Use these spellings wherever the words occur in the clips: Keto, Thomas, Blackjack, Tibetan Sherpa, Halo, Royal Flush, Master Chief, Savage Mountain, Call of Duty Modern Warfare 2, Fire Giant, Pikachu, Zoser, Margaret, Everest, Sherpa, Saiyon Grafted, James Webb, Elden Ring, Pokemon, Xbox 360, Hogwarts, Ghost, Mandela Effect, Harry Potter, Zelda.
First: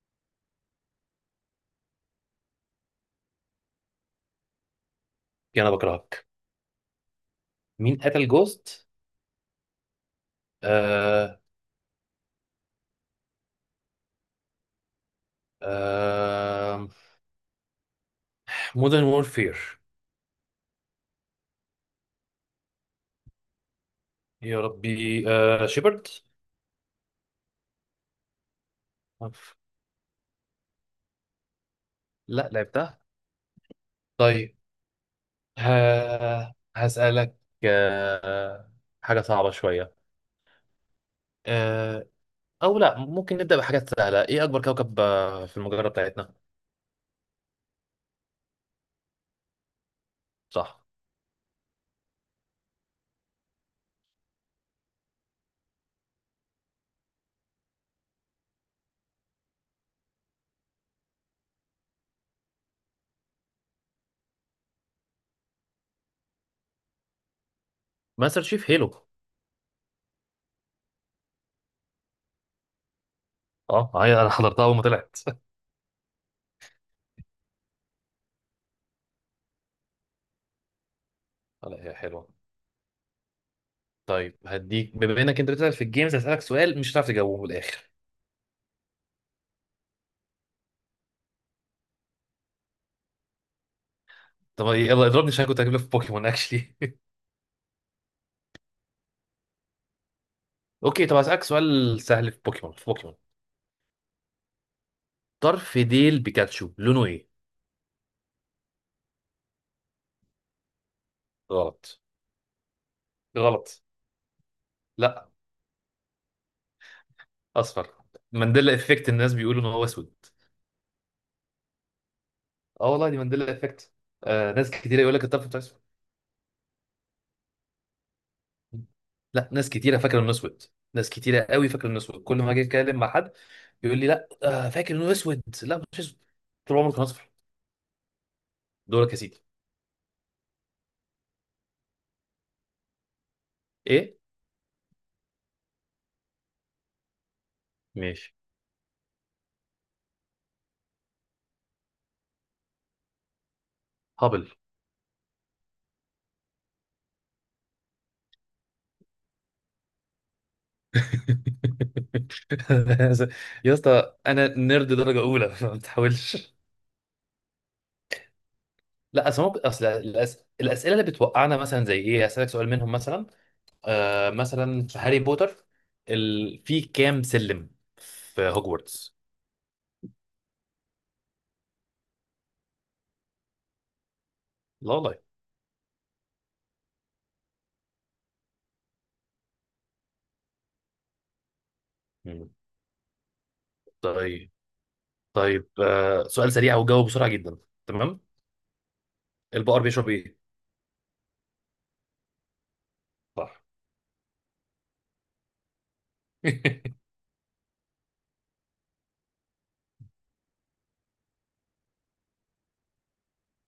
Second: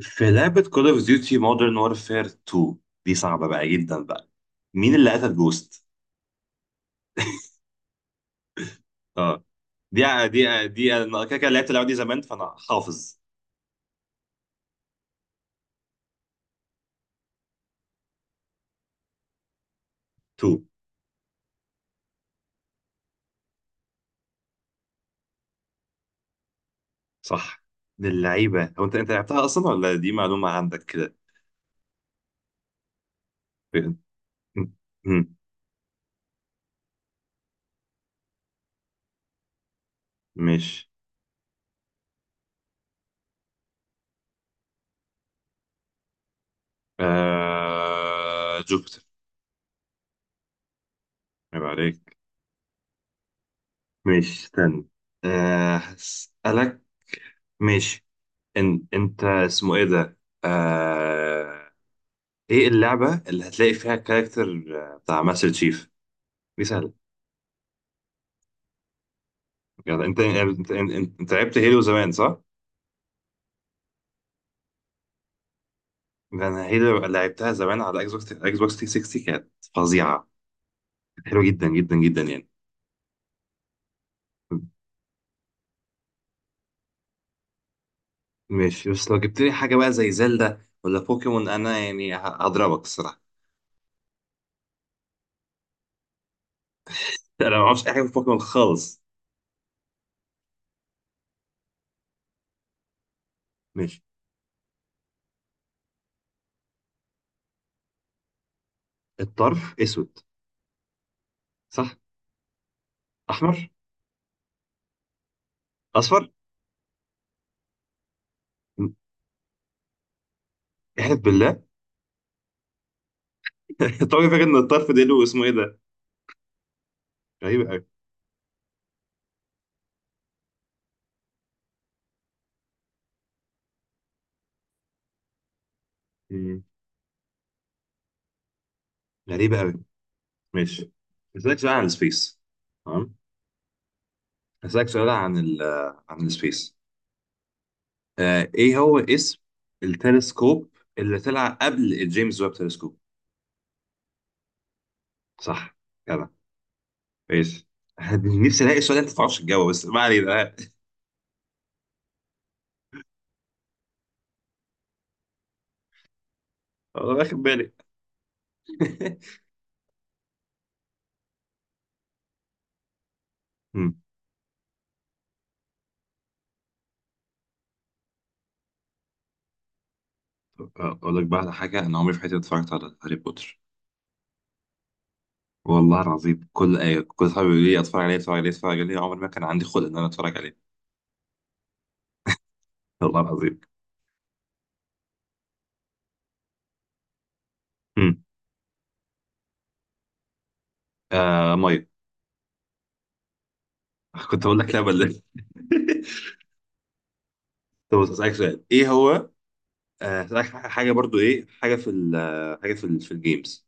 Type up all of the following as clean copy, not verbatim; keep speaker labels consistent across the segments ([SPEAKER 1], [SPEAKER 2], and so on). [SPEAKER 1] في لعبة كول اوف ديوتي مودرن وورفير 2 دي صعبة بقى جدا بقى. مين اللي قتل
[SPEAKER 2] انا
[SPEAKER 1] جوست؟
[SPEAKER 2] بكرهك. مين قتل جوست؟
[SPEAKER 1] اه، دي انا كده
[SPEAKER 2] آه.
[SPEAKER 1] كده لعبت اللعبة دي زمان فانا حافظ.
[SPEAKER 2] آه. مودرن وورفير.
[SPEAKER 1] 2
[SPEAKER 2] يا ربي، شيبرد.
[SPEAKER 1] صح. من اللعيبة، هو انت لعبتها اصلا ولا دي معلومة عندك كده؟
[SPEAKER 2] لا، لعبتها.
[SPEAKER 1] م-
[SPEAKER 2] طيب.
[SPEAKER 1] م-
[SPEAKER 2] ها، هسألك. آه. حاجة صعبة شوية.
[SPEAKER 1] ماشي.
[SPEAKER 2] آه أو لا، ممكن نبدأ بحاجات سهلة. إيه أكبر كوكب في المجرة بتاعتنا؟
[SPEAKER 1] جوبيتر.
[SPEAKER 2] صح.
[SPEAKER 1] عيب عليك. ماشي، استنى. هسألك. ماشي. انت اسمه ايه ده؟ آه... ايه اللعبة اللي هتلاقي فيها الكاركتر بتاع ماستر تشيف؟ دي سهلة.
[SPEAKER 2] ماستر شيف هيلو.
[SPEAKER 1] يعني انت لعبت هيلو زمان صح؟
[SPEAKER 2] أه، هي أنا حضرتها أول ما طلعت.
[SPEAKER 1] ده انا هيلو لعبتها زمان على اكس بوكس 360، كانت فظيعة. كانت حلوة جدا
[SPEAKER 2] لا، هي
[SPEAKER 1] جدا جدا
[SPEAKER 2] حلوة.
[SPEAKER 1] يعني.
[SPEAKER 2] طيب، هديك، بما إنك أنت بتسأل في الجيمز، هسألك سؤال مش هتعرف تجاوبه من الآخر.
[SPEAKER 1] ماشي، بس لو جبت لي حاجة بقى زي زلدا ولا بوكيمون انا يعني هضربك الصراحة.
[SPEAKER 2] طب يلا اضربني، عشان كنت هجيب لك في بوكيمون اكشلي.
[SPEAKER 1] لا، انا ما اعرفش اي حاجة في بوكيمون خالص.
[SPEAKER 2] اوكي، طب هسألك سؤال سهل في بوكيمون. في بوكيمون
[SPEAKER 1] ماشي.
[SPEAKER 2] طرف ديل بيكاتشو لونه ايه؟
[SPEAKER 1] الطرف اسود. صح؟
[SPEAKER 2] غلط.
[SPEAKER 1] احمر؟
[SPEAKER 2] غلط. لا.
[SPEAKER 1] اصفر؟
[SPEAKER 2] اصفر. مانديلا
[SPEAKER 1] م-
[SPEAKER 2] افكت. الناس بيقولوا ان هو اسود.
[SPEAKER 1] احلف بالله.
[SPEAKER 2] اه والله، دي مانديلا افكت.
[SPEAKER 1] طبعا فاكر ان
[SPEAKER 2] ناس
[SPEAKER 1] الطرف
[SPEAKER 2] كتيره
[SPEAKER 1] ده
[SPEAKER 2] يقول
[SPEAKER 1] له،
[SPEAKER 2] لك
[SPEAKER 1] اسمه
[SPEAKER 2] الطرف
[SPEAKER 1] ايه
[SPEAKER 2] بتاع
[SPEAKER 1] ده؟
[SPEAKER 2] اسود.
[SPEAKER 1] غريبة قوي.
[SPEAKER 2] لا، ناس كتيره فاكره انه اسود. ناس كتيره قوي فاكره انه اسود. كل ما اجي اتكلم مع حد يقول لي لا فاكر انه اسود. لا، مش اسود. طول عمره كان اصفر. دورك يا سيدي.
[SPEAKER 1] غريبة قوي. ماشي، هسألك سؤال عن السبيس. تمام.
[SPEAKER 2] ايه؟
[SPEAKER 1] هسألك سؤال عن السبيس.
[SPEAKER 2] ماشي.
[SPEAKER 1] آه، ايه هو اسم التلسكوب اللي طلع قبل الجيمس ويب تلسكوب؟
[SPEAKER 2] هابل.
[SPEAKER 1] صح. كده. ماشي. نفسي الاقي السؤال ده انت ما تعرفش تجاوبه بس ما علينا. آه،
[SPEAKER 2] يا اسطى، انا نيرد درجه اولى، ما تحاولش.
[SPEAKER 1] انا واخد بالي.
[SPEAKER 2] لا اصل، ممكن اصل الاسئله اللي بتوقعنا مثلا زي، ايه، اسالك سؤال منهم مثلا.
[SPEAKER 1] مم.
[SPEAKER 2] مثلا في هاري بوتر، في كام سلم في هوجورتس؟
[SPEAKER 1] اقول لك بقى على حاجه، انا عمري في حياتي ما اتفرجت على هاري بوتر.
[SPEAKER 2] لا والله.
[SPEAKER 1] والله العظيم، كل آية كل صحابي بيقولوا لي اتفرج عليه اتفرج عليه اتفرج عليه، عمري ما كان عندي خلق ان انا اتفرج عليه.
[SPEAKER 2] مم.
[SPEAKER 1] والله العظيم.
[SPEAKER 2] طيب. طيب، سؤال سريع، وجاوب بسرعه جدا. تمام.
[SPEAKER 1] مم.
[SPEAKER 2] البقر بيشرب ايه؟
[SPEAKER 1] آه، ميه.
[SPEAKER 2] صح.
[SPEAKER 1] كنت اقول لك لبن. طب بص، هسألك سؤال ايه هو. آه، هسألك حاجة برضو، ايه حاجة في ال حاجة في الجيمز،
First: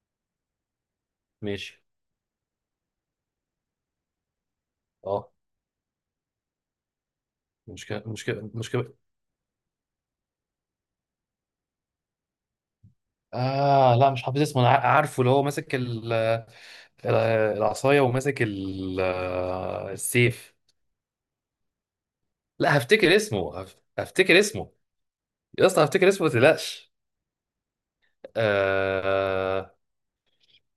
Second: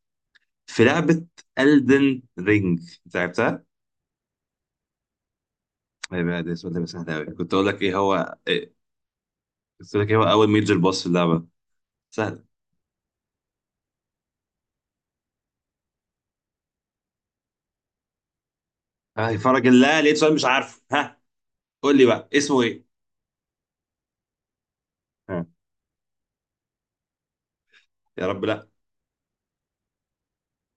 [SPEAKER 1] في لعبة
[SPEAKER 2] ماشي.
[SPEAKER 1] Elden Ring، انت لعبتها؟
[SPEAKER 2] اه،
[SPEAKER 1] ايه بقى، ده السؤال ده بقى سهل قوي. كنت اقول لك ايه
[SPEAKER 2] مشكله
[SPEAKER 1] هو
[SPEAKER 2] مشكله
[SPEAKER 1] إيه؟
[SPEAKER 2] مشكله.
[SPEAKER 1] كنت اقول لك ايه هو اول ميجر بوس في اللعبة، سهل.
[SPEAKER 2] لا، مش حافظ اسمه. أنا عارفه اللي هو ماسك ال- العصاية، وماسك
[SPEAKER 1] اه، فرج الله، لقيت سؤال مش
[SPEAKER 2] السيف.
[SPEAKER 1] عارفه، ها. قول لي بقى اسمه
[SPEAKER 2] لا،
[SPEAKER 1] ايه؟
[SPEAKER 2] هفتكر اسمه. هفتكر اسمه.
[SPEAKER 1] ها.
[SPEAKER 2] يا اسطى هفتكر اسمه، ما تقلقش.
[SPEAKER 1] يا رب لا.
[SPEAKER 2] آه.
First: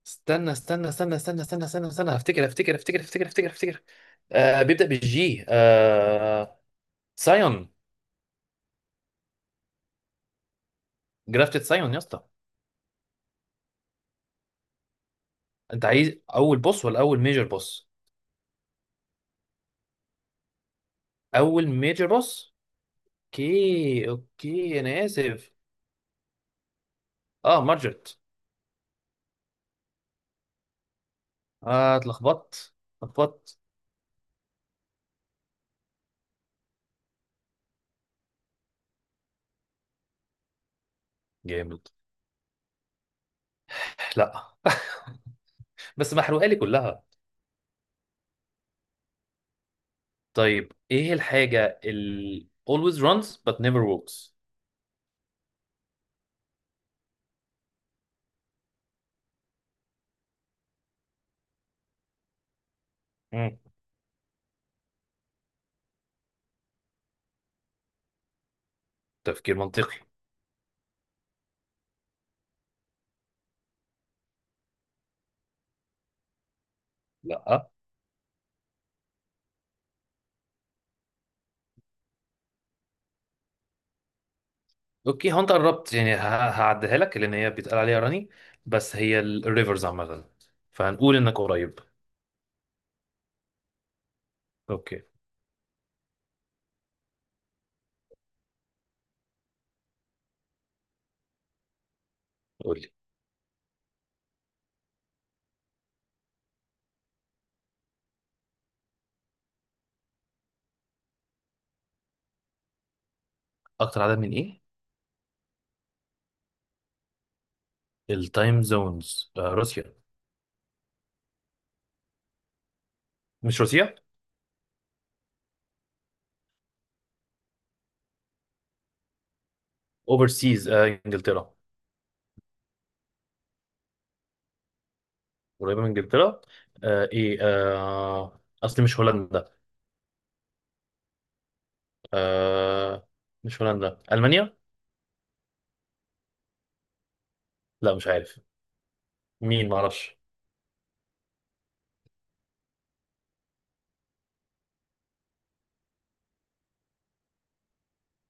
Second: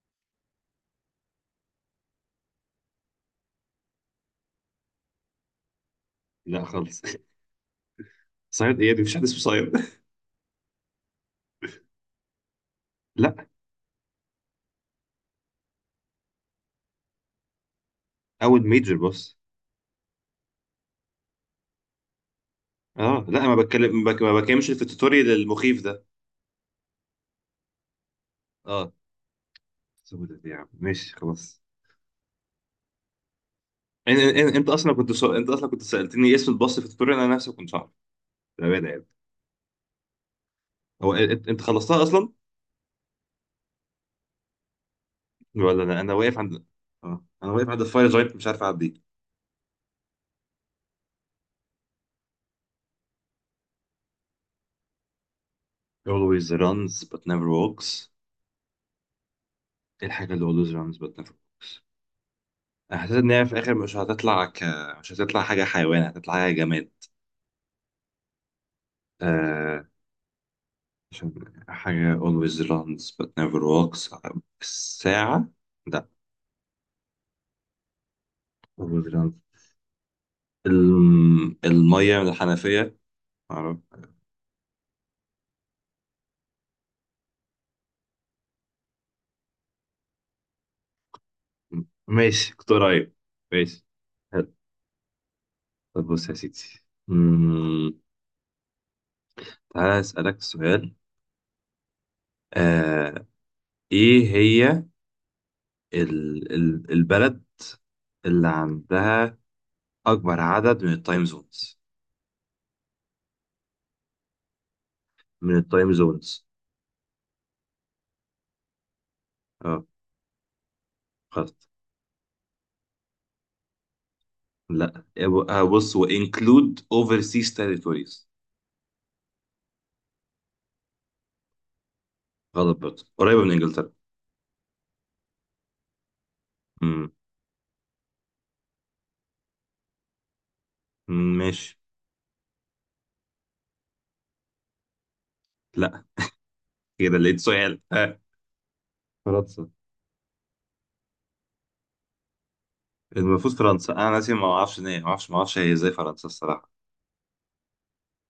[SPEAKER 2] استنى استنى استنى استنى استنى استنى استنى، هفتكر هفتكر هفتكر هفتكر هفتكر هفتكر. بيبدأ بالجي.
[SPEAKER 1] لا خالص.
[SPEAKER 2] سايون.
[SPEAKER 1] صياد ايه؟ دي مفيش حد اسمه صياد.
[SPEAKER 2] جرافتد سايون يا اسطى.
[SPEAKER 1] لا.
[SPEAKER 2] انت عايز اول بوس ولا اول ميجر بوس؟
[SPEAKER 1] اول ميجر بوس.
[SPEAKER 2] اول ميجر بوس.
[SPEAKER 1] اه لا، ما بتكلم
[SPEAKER 2] اوكي
[SPEAKER 1] ما بك- ما بكلمش
[SPEAKER 2] اوكي،
[SPEAKER 1] في
[SPEAKER 2] انا
[SPEAKER 1] التوتوريال
[SPEAKER 2] اسف.
[SPEAKER 1] المخيف ده.
[SPEAKER 2] اه، مارجرت.
[SPEAKER 1] اه، سودة دي يا عم، ماشي خلاص.
[SPEAKER 2] اه، اتلخبطت اتلخبطت.
[SPEAKER 1] إن- انت اصلا انت اصلا كنت سالتني إيه اسم الباص في التوتوريال، انا نفسي كنت عارف، بامانه يعني. هو انت
[SPEAKER 2] جامد.
[SPEAKER 1] خلصتها اصلا
[SPEAKER 2] لا.
[SPEAKER 1] ولا لا؟ انا
[SPEAKER 2] بس
[SPEAKER 1] واقف
[SPEAKER 2] محروقه لي
[SPEAKER 1] عند،
[SPEAKER 2] كلها.
[SPEAKER 1] اه انا واقف عند الفاير جاينت، مش عارف اعدي.
[SPEAKER 2] طيب، ايه الحاجه اللي always runs but never walks؟
[SPEAKER 1] always runs but never walks. ايه الحاجه اللي always runs but never walks؟ انا حسيت ان هي في
[SPEAKER 2] مم.
[SPEAKER 1] الاخر مش هتطلع حاجه حيوان، هتطلع حاجه جماد.
[SPEAKER 2] تفكير
[SPEAKER 1] آه...
[SPEAKER 2] منطقي.
[SPEAKER 1] عشان حاجه always runs but never walks. الساعه. لا.
[SPEAKER 2] لا.
[SPEAKER 1] always runs. الميه من الحنفيه. معرفش.
[SPEAKER 2] اوكي، هو انت قربت يعني، هعديها لك، لان هي بيتقال عليها راني، بس هي الريفرز عامه، فهنقول انك قريب.
[SPEAKER 1] ماشي، كنت قريب. ماشي. حلو.
[SPEAKER 2] اوكي.
[SPEAKER 1] طب بص يا سيدي، مم، تعالى أسألك سؤال.
[SPEAKER 2] قول لي.
[SPEAKER 1] آه، إيه هي البلد اللي عندها أكبر عدد من التايم زونز؟
[SPEAKER 2] اكتر عدد من ايه؟
[SPEAKER 1] من التايم زونز.
[SPEAKER 2] التايم زونز.
[SPEAKER 1] اه.
[SPEAKER 2] روسيا.
[SPEAKER 1] غلط.
[SPEAKER 2] مش روسيا.
[SPEAKER 1] لا. آه، بص، وانكلود overseas territories.
[SPEAKER 2] اوفرسيز. انجلترا.
[SPEAKER 1] غلط برضه، قريبة من إنجلترا.
[SPEAKER 2] قريبه من انجلترا. آه
[SPEAKER 1] مم.
[SPEAKER 2] ايه آه اصلي مش هولندا.
[SPEAKER 1] مم، ماشي.
[SPEAKER 2] آه. مش هولندا، ألمانيا.
[SPEAKER 1] لا. كده لقيت سؤال.
[SPEAKER 2] لا، مش
[SPEAKER 1] آه.
[SPEAKER 2] عارف.
[SPEAKER 1] فرنسا.
[SPEAKER 2] مين؟ معرفش.
[SPEAKER 1] المفروض فرنسا. انا ناسي، ما اعرفش إن ما اعرفش، ما اعرفش هي ازاي فرنسا الصراحه.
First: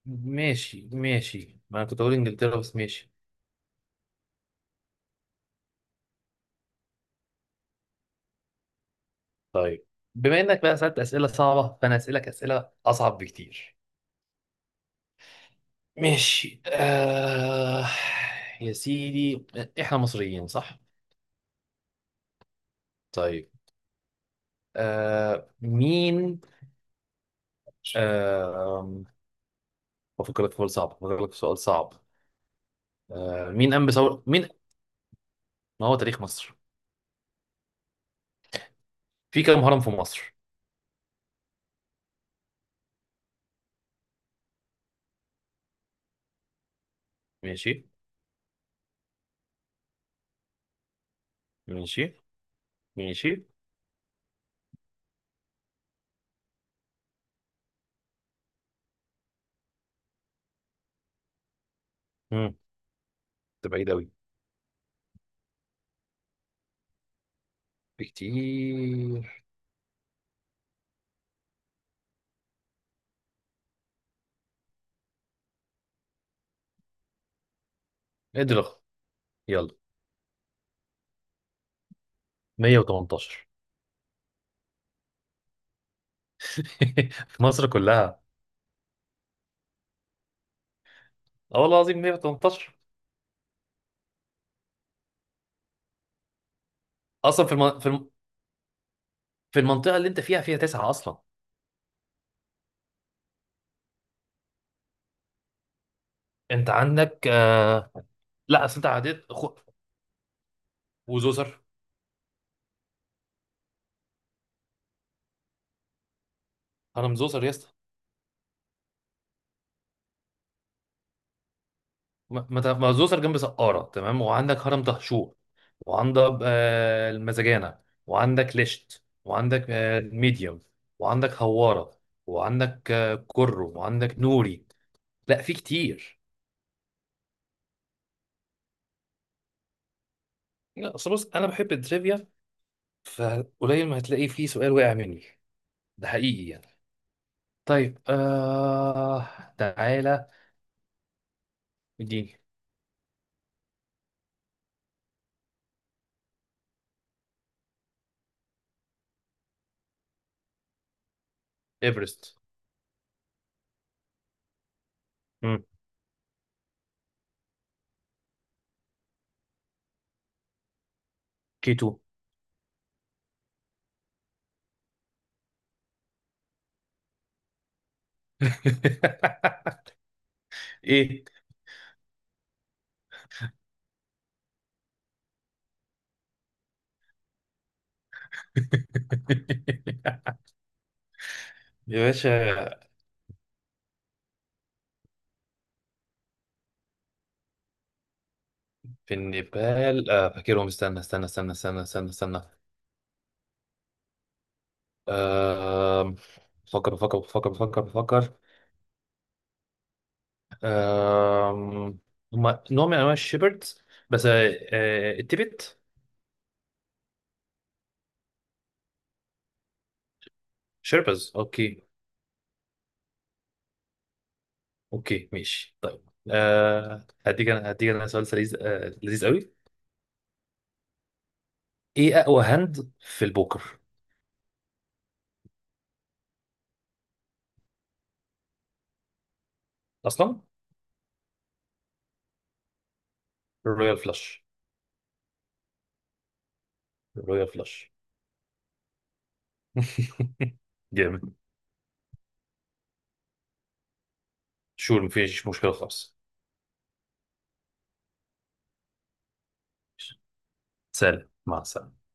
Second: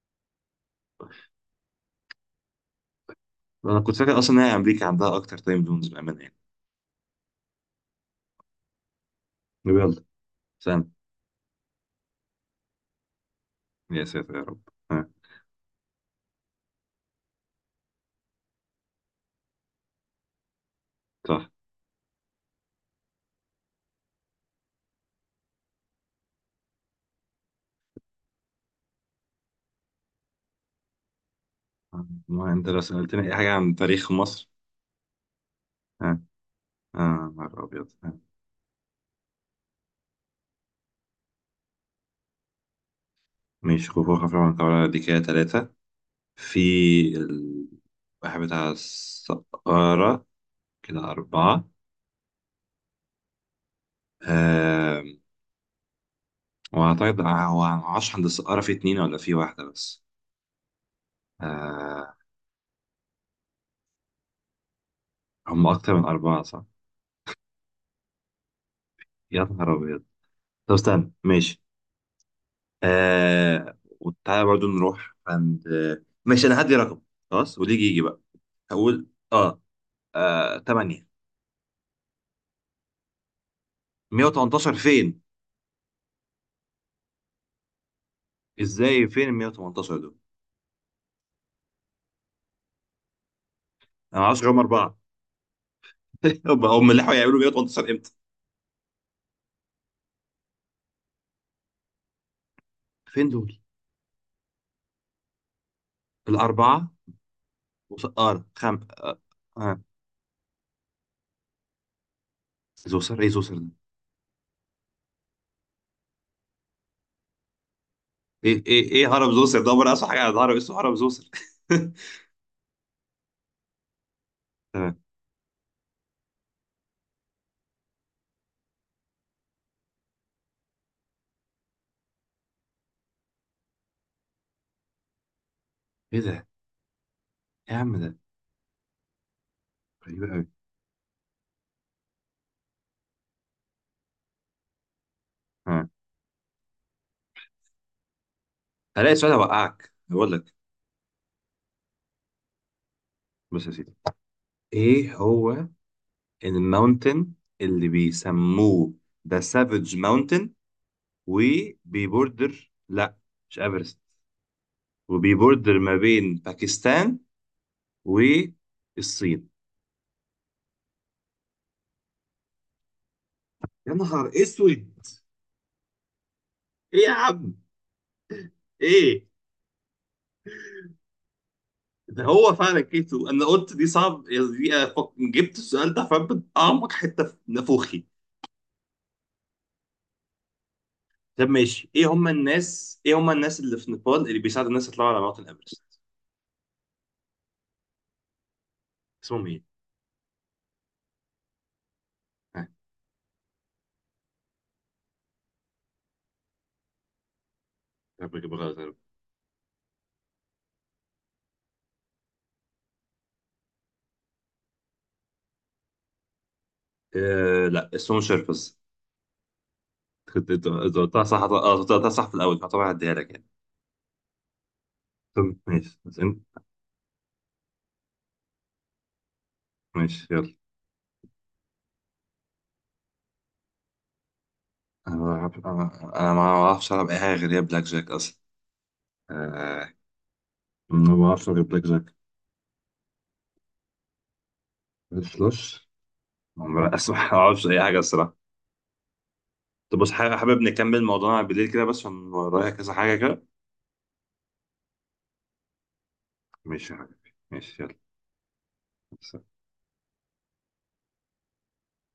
[SPEAKER 2] ماشي ماشي، ما انا كنت اقول انجلترا، بس ماشي.
[SPEAKER 1] انا كنت فاكر اصلا ان هي امريكا عندها اكتر تايم زونز بامانه يعني.
[SPEAKER 2] طيب،
[SPEAKER 1] يلا.
[SPEAKER 2] بما انك بقى
[SPEAKER 1] سنة.
[SPEAKER 2] سألت اسئله صعبه، فانا اسالك اسئله اصعب بكتير.
[SPEAKER 1] يا ساتر يا رب. ها.
[SPEAKER 2] ماشي. يا سيدي، احنا مصريين صح؟
[SPEAKER 1] صح.
[SPEAKER 2] طيب. آه... مين آه... بفكر لك في سؤال صعب، بفكر لك في سؤال صعب.
[SPEAKER 1] ما انت لو سالتني اي حاجه
[SPEAKER 2] مين
[SPEAKER 1] عن
[SPEAKER 2] قام
[SPEAKER 1] تاريخ
[SPEAKER 2] بثوره؟ مين؟
[SPEAKER 1] مصر.
[SPEAKER 2] ما هو
[SPEAKER 1] ها.
[SPEAKER 2] تاريخ مصر.
[SPEAKER 1] اه، نهار ابيض. ها.
[SPEAKER 2] في كام هرم في مصر؟
[SPEAKER 1] ماشي، خفوخ خفرع، من دي كده ثلاثه. في ال-
[SPEAKER 2] ماشي.
[SPEAKER 1] واحد بتاع السقارة، كده أربعة.
[SPEAKER 2] ماشي. ماشي.
[SPEAKER 1] آم، وأعتقد هو معرفش عند السقارة في اتنين ولا في واحدة بس. آه،
[SPEAKER 2] ده بعيد أوي.
[SPEAKER 1] هم أكتر من أربعة صح؟
[SPEAKER 2] بكتير.
[SPEAKER 1] يا نهار أبيض. طب استنى، ماشي. آه، وتعالى برضو نروح عند، آه، ماشي انا هدي رقم. خلاص واللي يجي يجي بقى.
[SPEAKER 2] ادرخ.
[SPEAKER 1] هقول، اه،
[SPEAKER 2] يلا.
[SPEAKER 1] آه، 8.
[SPEAKER 2] 118.
[SPEAKER 1] 118 فين؟
[SPEAKER 2] في مصر كلها.
[SPEAKER 1] ازاي؟ فين ال 118 دول؟
[SPEAKER 2] اه والله العظيم، 118.
[SPEAKER 1] انا ما اعرفش هم اربعه. هم اللي حاولوا يعملوا
[SPEAKER 2] اصلا
[SPEAKER 1] 118 امتى؟
[SPEAKER 2] في المنطقه اللي انت فيها، فيها تسعه اصلا.
[SPEAKER 1] فين دول
[SPEAKER 2] انت
[SPEAKER 1] الاربعه؟
[SPEAKER 2] عندك
[SPEAKER 1] وسقاره
[SPEAKER 2] لا اصل،
[SPEAKER 1] خم
[SPEAKER 2] انت
[SPEAKER 1] آه.
[SPEAKER 2] عديت
[SPEAKER 1] آه.
[SPEAKER 2] وزوسر.
[SPEAKER 1] إيه زوسر؟ ايه زوسر ده؟
[SPEAKER 2] هرم زوسر يا اسطى.
[SPEAKER 1] ايه ايه ايه، هرم زوسر ده؟ انا اسمع حاجه عن هرم اسمه هرم زوسر.
[SPEAKER 2] ما زوسر جنب سقاره، تمام، وعندك هرم
[SPEAKER 1] تمام.
[SPEAKER 2] دهشور، وعندك المزجانه، وعندك ليشت، وعندك ميديوم، وعندك هواره، وعندك كرو، وعندك نوري. لا، في كتير.
[SPEAKER 1] ايه ده؟ إيه يا عم ده؟ غريب قوي.
[SPEAKER 2] لا اصل، بص، انا بحب التريفيا، فقليل ما هتلاقي فيه سؤال وقع مني، ده حقيقي يعني. طيب،
[SPEAKER 1] هلاقي سؤال هوقعك،
[SPEAKER 2] تعالى.
[SPEAKER 1] بقول لك.
[SPEAKER 2] اديني.
[SPEAKER 1] بص يا سيدي، ايه هو الماونتن اللي بيسموه ذا سافج ماونتن،
[SPEAKER 2] ايفرست.
[SPEAKER 1] وبيبوردر، لا مش ايفرست،
[SPEAKER 2] امم.
[SPEAKER 1] وبيبوردر ما بين باكستان والصين.
[SPEAKER 2] كيتو.
[SPEAKER 1] يا نهار اسود. ايه يا عم. ايه.
[SPEAKER 2] ايه.
[SPEAKER 1] ده هو فعلا كيتو. انا قلت دي صعب، جبت السؤال ده فبت اعمق حته في نافوخي. طب ماشي،
[SPEAKER 2] يا باشا،
[SPEAKER 1] ايه هم الناس اللي في نيبال اللي بيساعدوا الناس يطلعوا على موuntain ايفرست؟
[SPEAKER 2] في
[SPEAKER 1] اسمهم ايه؟
[SPEAKER 2] النيبال. فاكرهم. استنى استنى استنى استنى استنى استنى.
[SPEAKER 1] ها.
[SPEAKER 2] آه بفكر بفكر بفكر بفكر
[SPEAKER 1] يا
[SPEAKER 2] بفكر.
[SPEAKER 1] رب اجيبها غلط يا رب.
[SPEAKER 2] آه هم نوع من انواع الشيبردز، بس التبت.
[SPEAKER 1] آه لا، اسمهم شيربز. كنت، انت قلتها
[SPEAKER 2] شيربز.
[SPEAKER 1] صح، اه
[SPEAKER 2] اوكي
[SPEAKER 1] أنت قلتها صح في الاول فطبعا هديها لك يعني.
[SPEAKER 2] اوكي
[SPEAKER 1] طب
[SPEAKER 2] ماشي
[SPEAKER 1] ماشي
[SPEAKER 2] طيب.
[SPEAKER 1] بس انت،
[SPEAKER 2] هديك انا، هديك انا سؤال لذيذ، لذيذ قوي.
[SPEAKER 1] ماشي يلا.
[SPEAKER 2] ايه اقوى هاند في البوكر؟
[SPEAKER 1] انا ما بعرفش العب اي حاجه غير هي بلاك جاك اصلا. آه.
[SPEAKER 2] اصلا.
[SPEAKER 1] ما بعرفش غير بلاك جاك.
[SPEAKER 2] الرويال فلاش.
[SPEAKER 1] الفلاش. ما بعرفش، ما
[SPEAKER 2] الرويال
[SPEAKER 1] بعرفش اي
[SPEAKER 2] فلاش.
[SPEAKER 1] حاجه الصراحه. طب بص، حابب حابب نكمل
[SPEAKER 2] جامد.
[SPEAKER 1] موضوعنا بالليل كده، بس عشان ورايا كذا حاجه كده.
[SPEAKER 2] شور، مفيش مشكله خالص.
[SPEAKER 1] ماشي يا حبيبي ماشي. يلا.
[SPEAKER 2] سلام، مع السلامه.